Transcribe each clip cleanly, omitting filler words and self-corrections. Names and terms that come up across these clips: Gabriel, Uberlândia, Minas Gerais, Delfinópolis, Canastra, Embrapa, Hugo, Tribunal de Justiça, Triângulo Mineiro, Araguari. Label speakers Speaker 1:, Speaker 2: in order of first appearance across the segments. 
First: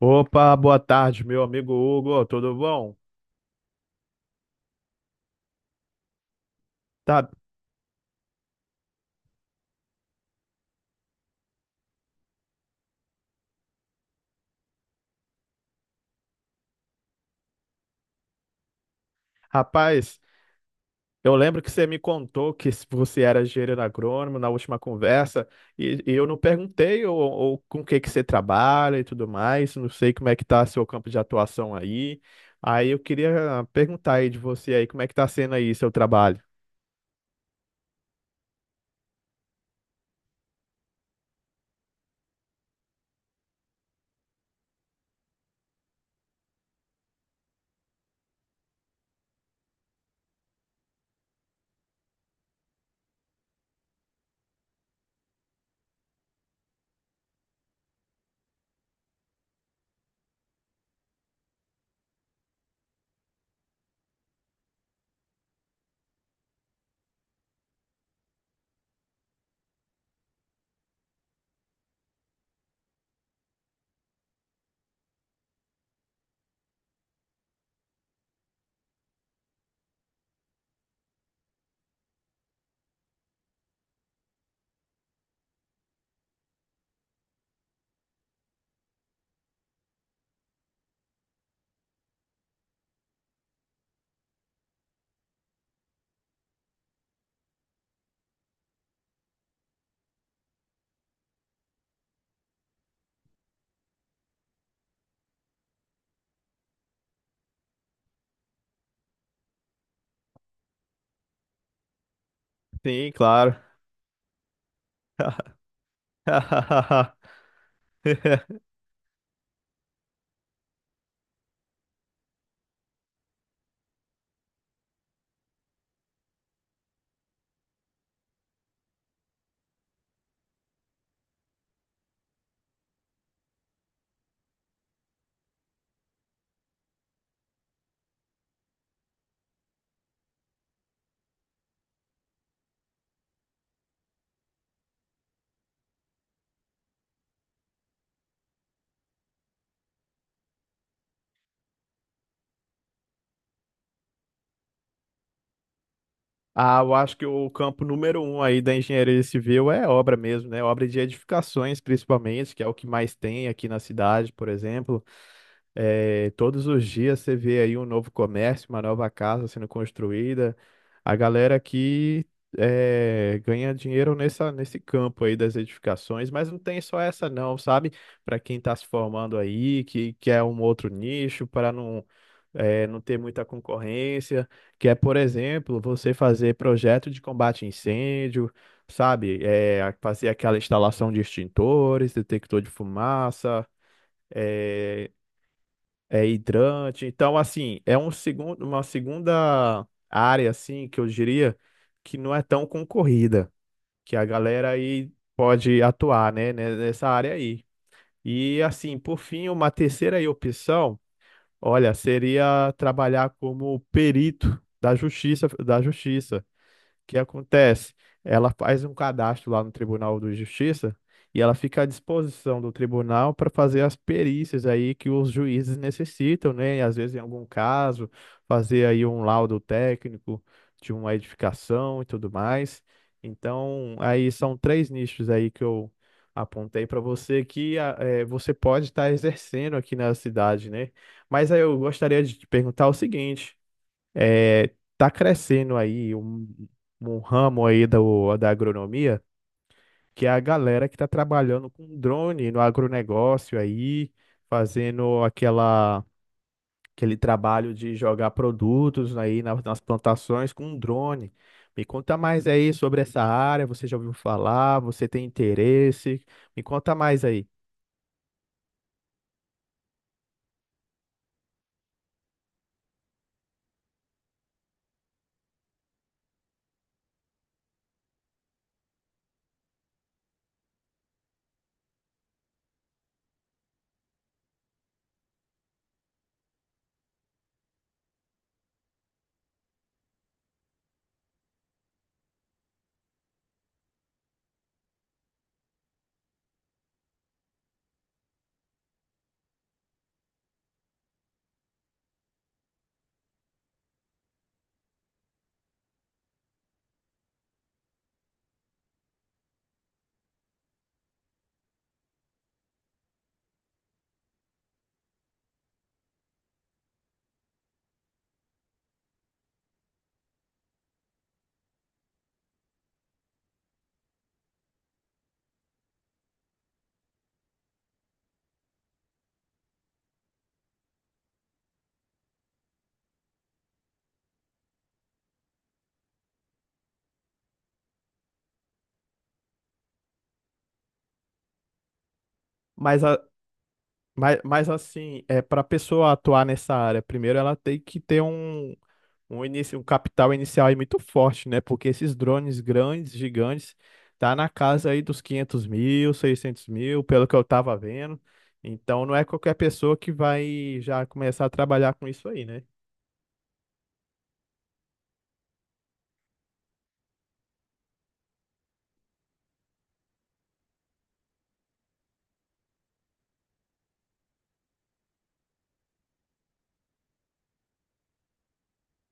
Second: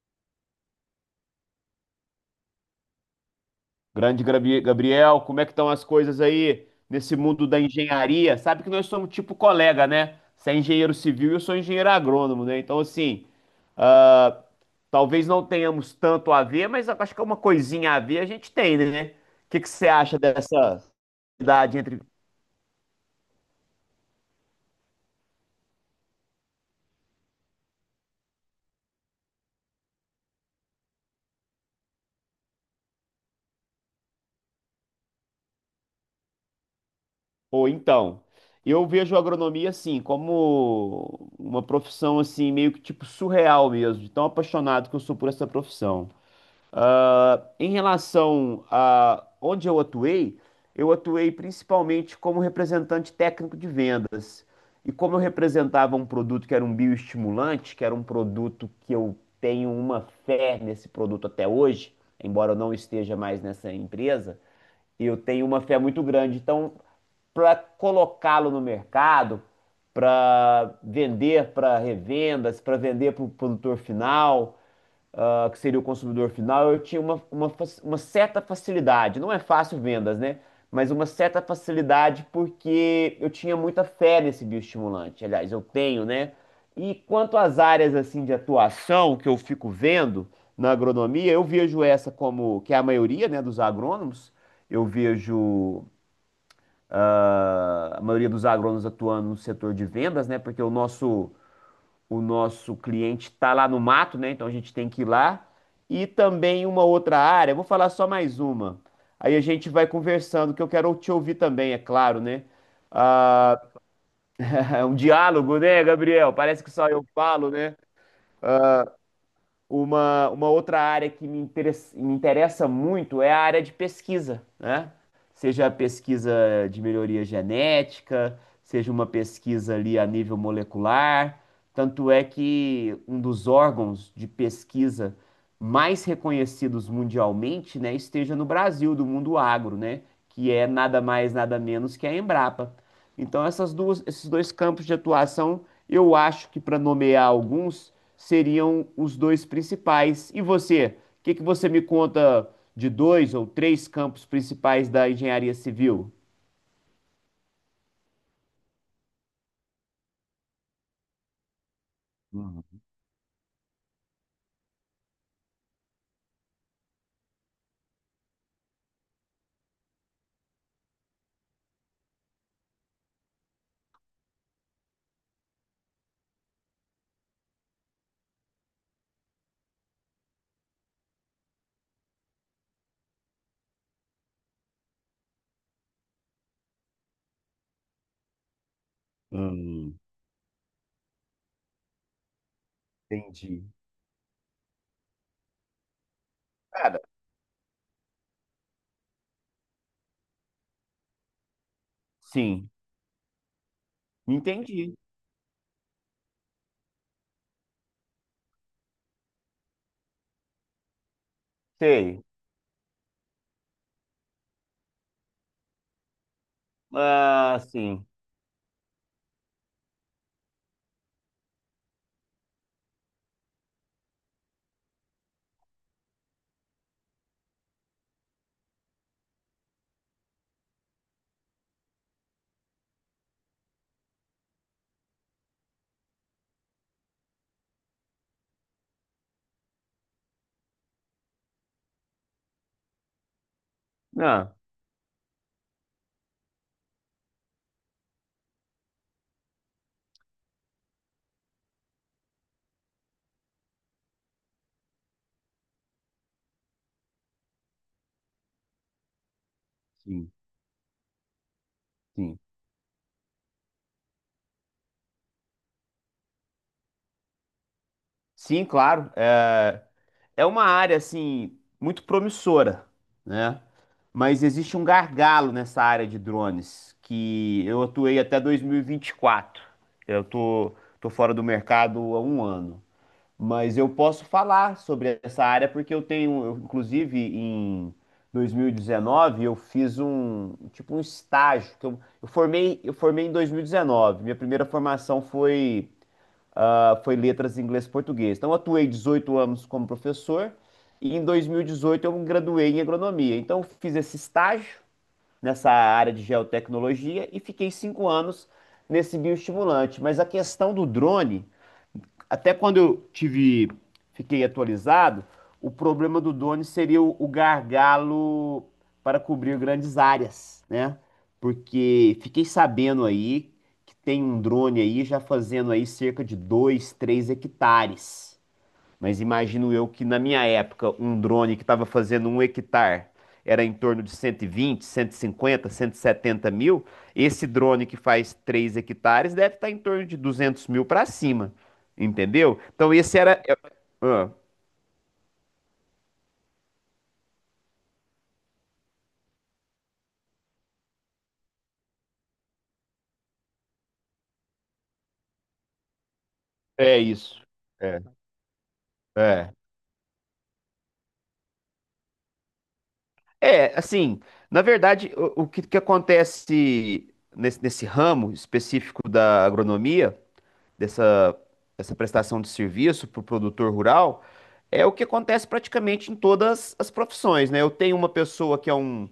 Speaker 1: Opa, boa tarde, meu amigo Hugo, tudo bom?
Speaker 2: Grande Gabriel, como é que estão as coisas aí nesse
Speaker 1: Tá,
Speaker 2: mundo da engenharia? Sabe que nós somos tipo colega, né? Você é engenheiro civil e eu sou engenheiro agrônomo, né? Então, assim, ah, talvez não tenhamos tanto a ver, mas eu acho que é uma coisinha a ver a gente tem, né? O que que você acha
Speaker 1: rapaz,
Speaker 2: dessa
Speaker 1: eu lembro que
Speaker 2: idade
Speaker 1: você me
Speaker 2: entre...
Speaker 1: contou que se você era engenheiro agrônomo na última conversa e eu não perguntei ou com o que que você trabalha e tudo mais, não sei como é que tá seu campo de atuação aí. Aí eu queria perguntar aí de você aí, como é que tá sendo aí seu trabalho?
Speaker 2: Ou então, eu vejo a agronomia, assim, como uma profissão, assim, meio que tipo surreal mesmo, de tão apaixonado que eu sou por essa profissão. Em relação a onde eu atuei principalmente como representante técnico de vendas. E como eu representava um produto que era um bioestimulante, que era um produto que eu tenho uma fé nesse produto até hoje, embora eu não esteja mais nessa empresa, eu tenho uma fé muito grande. Então, para colocá-lo no mercado, para vender para revendas, para vender para o produtor final, que seria o consumidor final, eu tinha uma certa facilidade. Não é fácil vendas, né? Mas uma certa facilidade porque eu tinha muita fé nesse bioestimulante. Aliás, eu tenho, né? E quanto às áreas assim de atuação que eu fico vendo na agronomia, eu vejo essa como que é a maioria, né, dos agrônomos. Eu vejo a maioria dos agrônomos atuando no setor de vendas, né? Porque o nosso cliente está lá no mato, né? Então a gente tem que ir lá. E também uma outra área, vou falar só mais uma. Aí a gente vai conversando, que eu quero te ouvir também, é claro, né?
Speaker 1: Sim, claro.
Speaker 2: Ah, é um diálogo, né, Gabriel? Parece que só eu falo, né? Uma outra área que me interessa muito é a área de pesquisa, né? Seja a pesquisa de melhoria genética, seja uma pesquisa ali a nível molecular. Tanto é que um dos órgãos de pesquisa mais reconhecidos mundialmente, né, esteja no Brasil, do mundo agro, né? Que é nada mais, nada menos que a Embrapa. Então, esses dois campos de atuação, eu acho que para nomear alguns, seriam os dois principais. E você? O que que você me conta de dois ou três campos principais da engenharia civil?
Speaker 1: Eu acho que o campo número 1 aí da engenharia civil é obra mesmo, né? Obra de edificações, principalmente, que
Speaker 2: Hum,
Speaker 1: é o que mais tem aqui na cidade, por exemplo. É, todos os dias você vê aí um novo comércio, uma nova casa sendo construída. A galera aqui é, ganha dinheiro nesse campo aí das edificações, mas não tem só essa não, sabe? Para quem está se formando aí, que quer um outro nicho, para não, é, não ter muita concorrência, que é, por exemplo, você fazer projeto de combate a incêndio, sabe? É,
Speaker 2: hum,
Speaker 1: fazer aquela instalação de extintores, detector de
Speaker 2: entendi.
Speaker 1: fumaça eh, é
Speaker 2: Cara,
Speaker 1: hidrante. Então, assim, uma segunda área, assim, que eu diria que não é tão
Speaker 2: sim,
Speaker 1: concorrida, que a galera
Speaker 2: entendi.
Speaker 1: aí pode atuar, né, nessa área aí. E, assim, por fim, uma terceira aí opção, olha,
Speaker 2: Sei.
Speaker 1: seria trabalhar como perito da justiça, da justiça. O que
Speaker 2: Ah,
Speaker 1: acontece?
Speaker 2: sim.
Speaker 1: Ela faz um cadastro lá no Tribunal de Justiça e ela fica à disposição do tribunal para fazer as perícias aí que os juízes necessitam, né? E às vezes, em algum caso, fazer aí um laudo técnico de uma edificação e tudo mais. Então, aí são três nichos aí que eu apontei para você que você pode estar exercendo aqui na cidade, né? Mas aí eu gostaria de te perguntar o seguinte:
Speaker 2: Ah,
Speaker 1: é, tá crescendo aí um ramo aí da agronomia, que é a galera que tá trabalhando com drone no agronegócio aí, fazendo aquele trabalho de jogar produtos aí nas
Speaker 2: sim,
Speaker 1: plantações com drone. Me conta
Speaker 2: sim.
Speaker 1: mais aí sobre essa área, você já ouviu falar, você tem interesse? Me conta mais aí.
Speaker 2: Sim, claro. É, é uma área assim muito promissora, né? Mas existe um gargalo nessa área de drones que eu atuei até 2024. Eu tô, tô fora do mercado há 1 ano, mas eu posso falar sobre essa área porque eu tenho, eu, inclusive, em 2019 eu fiz um tipo um estágio que eu formei em 2019. Minha primeira formação foi foi letras inglês-português. Então, eu atuei 18 anos como professor e em 2018 eu me graduei em agronomia. Então, eu fiz esse estágio nessa área de geotecnologia e fiquei 5 anos nesse bioestimulante. Mas a questão do drone, até quando eu tive, fiquei atualizado, o problema do drone seria o gargalo para cobrir grandes áreas, né? Porque fiquei sabendo aí que tem um drone aí já fazendo aí cerca de 2, 3 hectares. Mas imagino eu que na minha época, um drone que estava fazendo um hectare era em torno de 120, 150, 170 mil. Esse drone que faz 3 hectares deve estar em torno de 200 mil para cima, entendeu? Então
Speaker 1: Mas,
Speaker 2: esse
Speaker 1: a-
Speaker 2: ah,
Speaker 1: mas assim, é, para pessoa atuar nessa área, primeiro ela tem que ter início, um capital inicial aí muito forte, né? Porque esses drones grandes, gigantes, tá na casa aí dos 500 mil, seiscentos
Speaker 2: é
Speaker 1: mil, pelo que
Speaker 2: isso.
Speaker 1: eu tava
Speaker 2: É,
Speaker 1: vendo. Então não é
Speaker 2: é.
Speaker 1: qualquer pessoa que vai já começar a trabalhar com isso aí, né?
Speaker 2: É, assim, na verdade, que acontece nesse ramo específico da agronomia dessa, dessa prestação de serviço para o produtor rural é o que acontece praticamente em todas as profissões, né? Eu tenho uma pessoa que é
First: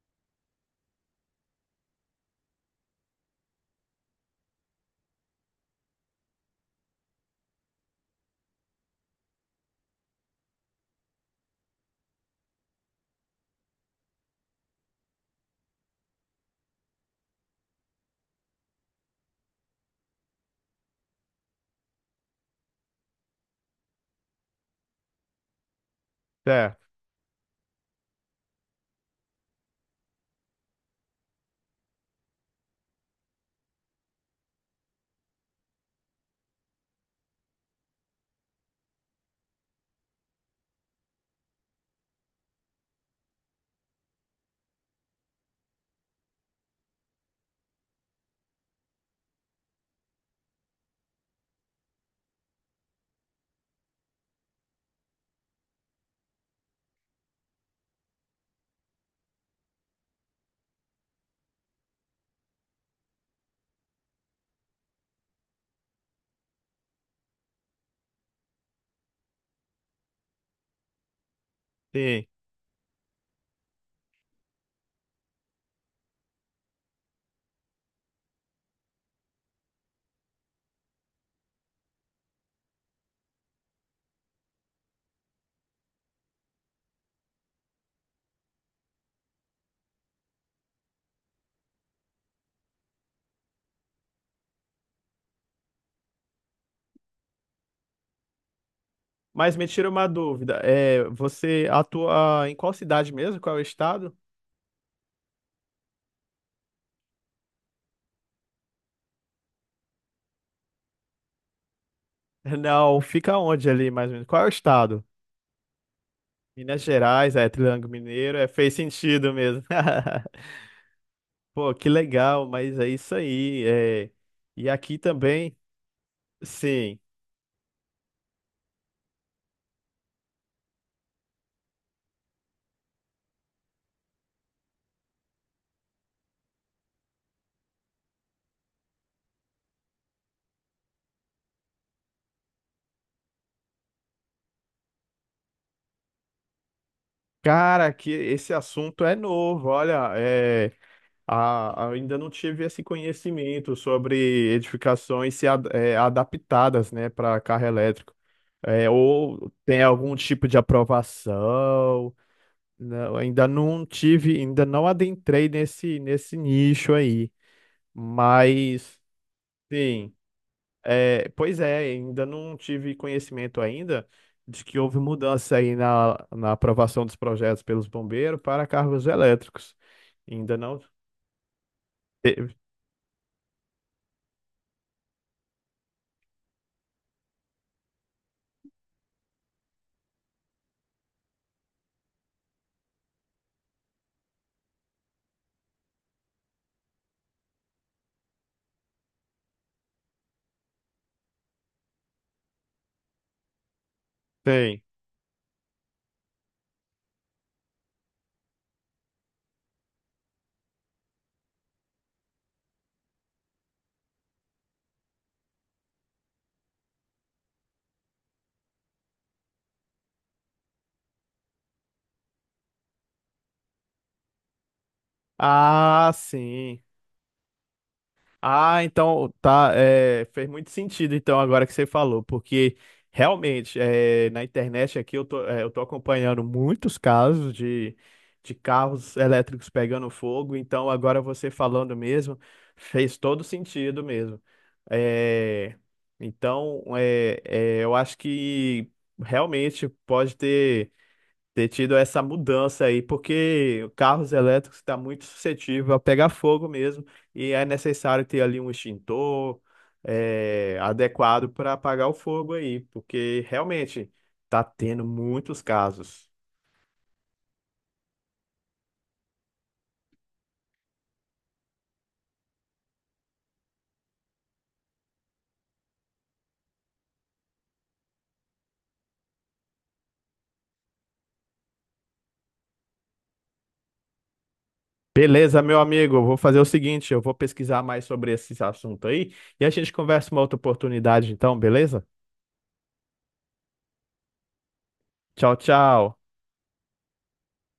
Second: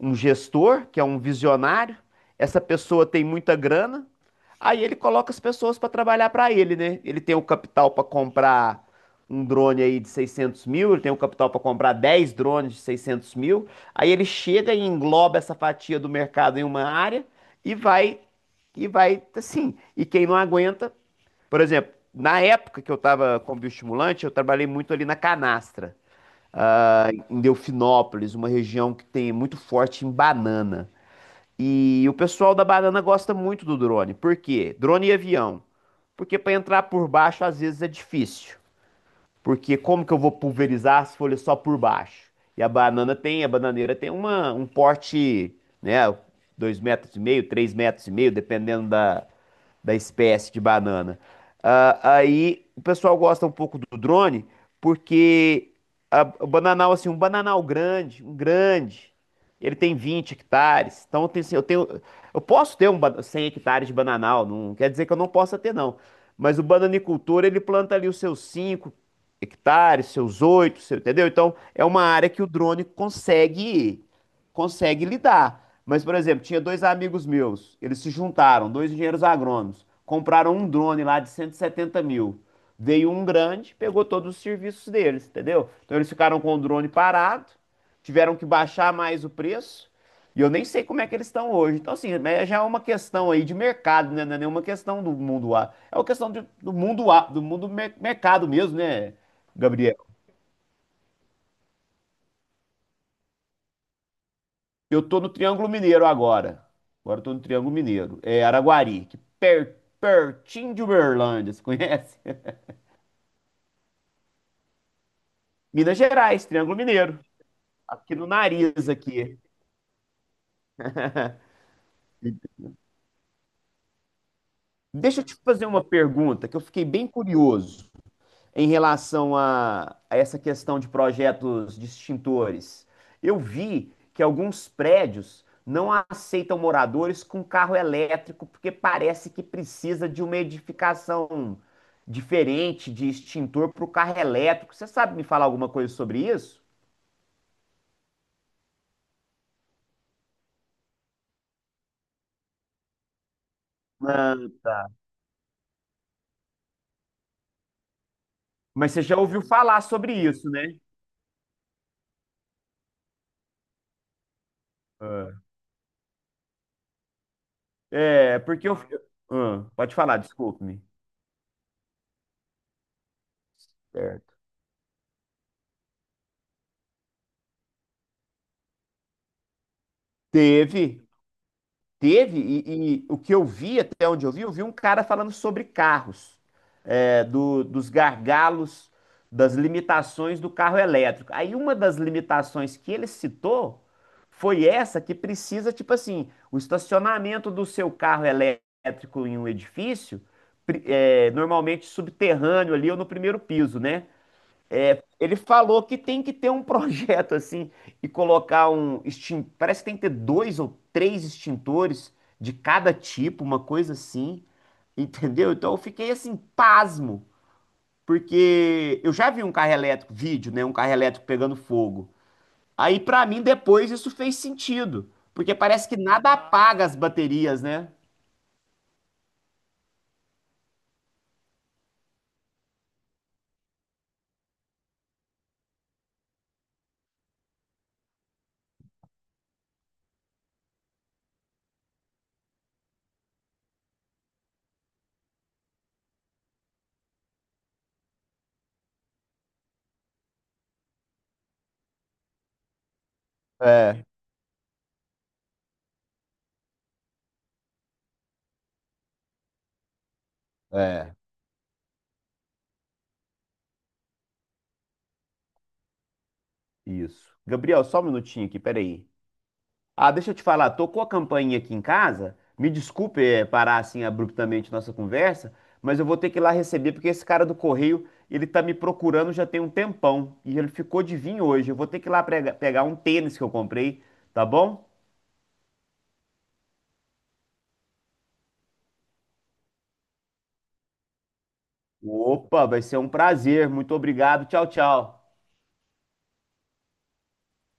Speaker 2: um gestor, que é um visionário, essa pessoa tem muita grana, aí ele coloca as pessoas para trabalhar para ele, né? Ele tem o capital para comprar um drone aí de 600 mil, ele tem o capital para comprar 10 drones de 600 mil, aí ele chega e engloba essa fatia do mercado em uma área e vai, e vai assim, e quem não aguenta, por exemplo, na época que eu estava com bioestimulante, eu trabalhei muito ali na Canastra,
Speaker 1: Certo,
Speaker 2: em Delfinópolis, uma região que tem muito forte em banana. E o pessoal da banana gosta muito do drone. Por quê? Drone e avião. Porque para entrar por baixo às vezes é difícil. Porque como que eu vou pulverizar as folhas só por baixo? E a bananeira tem um porte, né? Dois metros e meio, 3 metros e meio, dependendo da, da espécie de banana. Ah, aí o pessoal gosta um pouco do drone, porque o bananal, assim, um bananal grande, um grande, ele tem 20 hectares. Então eu tenho, assim, eu tenho- eu posso ter 100 hectares de bananal, não quer dizer que eu não possa ter, não. Mas o bananicultor, ele planta ali os seus 5 hectares, seus oito, seu, entendeu? Então, é uma
Speaker 1: sim.
Speaker 2: área que o drone consegue lidar. Mas, por exemplo, tinha dois amigos meus, eles se juntaram, dois engenheiros agrônomos, compraram um drone lá de 170 mil. Veio um grande, pegou todos os serviços deles, entendeu? Então eles ficaram com o drone parado, tiveram que baixar mais o preço, e eu nem sei como é que eles estão hoje. Então, assim, mas já é uma questão aí de mercado, né? Não é nenhuma questão do mundo A. É uma questão do mundo A, do mundo mercado mesmo, né?
Speaker 1: Mas me tira
Speaker 2: Gabriel,
Speaker 1: uma dúvida, é, você atua em qual cidade mesmo? Qual é o estado?
Speaker 2: eu tô no Triângulo Mineiro agora. Agora eu tô no Triângulo Mineiro. É Araguari, que pertinho de Uberlândia, você conhece?
Speaker 1: Não, fica onde ali mais ou menos? Qual é o estado?
Speaker 2: Minas Gerais, Triângulo
Speaker 1: Minas
Speaker 2: Mineiro.
Speaker 1: Gerais, é Triângulo
Speaker 2: Aqui no
Speaker 1: Mineiro, é, fez
Speaker 2: nariz
Speaker 1: sentido
Speaker 2: aqui.
Speaker 1: mesmo. Pô, que legal, mas é isso aí. É... E aqui
Speaker 2: Deixa eu te
Speaker 1: também,
Speaker 2: fazer uma pergunta que eu fiquei
Speaker 1: sim.
Speaker 2: bem curioso em relação a essa questão de projetos distintores. Eu vi que alguns prédios não aceitam moradores com carro elétrico porque parece que precisa de uma edificação diferente de extintor para o carro elétrico. Você sabe me falar alguma coisa sobre isso?
Speaker 1: Cara, que esse assunto é novo. Olha, é... ainda não tive esse conhecimento sobre
Speaker 2: Ah,
Speaker 1: edificações se ad- é, adaptadas, né, para carro elétrico. É,
Speaker 2: mas você já ouviu
Speaker 1: ou
Speaker 2: falar
Speaker 1: tem
Speaker 2: sobre
Speaker 1: algum tipo
Speaker 2: isso,
Speaker 1: de
Speaker 2: né?
Speaker 1: aprovação. Não, ainda não tive, ainda não
Speaker 2: Ah.
Speaker 1: adentrei nesse nicho aí.
Speaker 2: É, porque eu.
Speaker 1: Mas,
Speaker 2: Ah, pode
Speaker 1: sim.
Speaker 2: falar, desculpe-me.
Speaker 1: É, pois é, ainda não tive conhecimento ainda
Speaker 2: Certo.
Speaker 1: de que houve mudança aí na aprovação dos projetos pelos bombeiros para carros elétricos. Ainda não
Speaker 2: Teve. Teve,
Speaker 1: teve.
Speaker 2: e o que eu vi, até onde eu vi um cara falando sobre carros, é, dos gargalos, das limitações do carro elétrico. Aí uma das limitações que ele citou foi essa que precisa, tipo assim, o estacionamento do seu carro elétrico em um edifício, é, normalmente subterrâneo ali ou no primeiro piso, né?
Speaker 1: Tem.
Speaker 2: Ele falou que tem que ter um projeto assim e colocar um extin... parece que tem que ter dois ou três extintores de cada tipo, uma coisa assim, entendeu? Então eu fiquei assim pasmo, porque eu já vi um carro elétrico, vídeo, né, um carro elétrico pegando fogo. Aí pra mim depois isso fez sentido, porque parece que
Speaker 1: Ah,
Speaker 2: nada
Speaker 1: sim.
Speaker 2: apaga as baterias, né?
Speaker 1: Ah, então tá, é, fez muito sentido então agora que você falou, porque realmente é, na internet aqui eu tô, é, eu tô acompanhando muitos casos de carros elétricos pegando fogo, então agora você falando mesmo fez todo sentido mesmo. É, então é, é, eu acho que realmente pode ter ter tido essa mudança aí, porque
Speaker 2: É,
Speaker 1: carros elétricos está muito suscetível a pegar fogo mesmo e é necessário ter ali um extintor eh,
Speaker 2: é,
Speaker 1: adequado para apagar o fogo aí, porque realmente está tendo muitos casos.
Speaker 2: isso. Gabriel, só um minutinho aqui, peraí. Ah, deixa eu te falar, tocou a campainha aqui em casa. Me desculpe, parar assim abruptamente nossa conversa, mas eu vou ter que ir lá receber porque esse cara do correio, ele tá me procurando já tem um tempão e ele ficou de vir hoje. Eu vou ter que ir lá pegar um tênis que eu comprei, tá bom?
Speaker 1: Beleza, meu amigo, eu vou fazer o seguinte, eu vou pesquisar mais sobre esse assunto aí e a gente conversa uma outra oportunidade então, beleza?
Speaker 2: Opa, vai ser um prazer. Muito obrigado. Tchau, tchau.
Speaker 1: Tchau, tchau.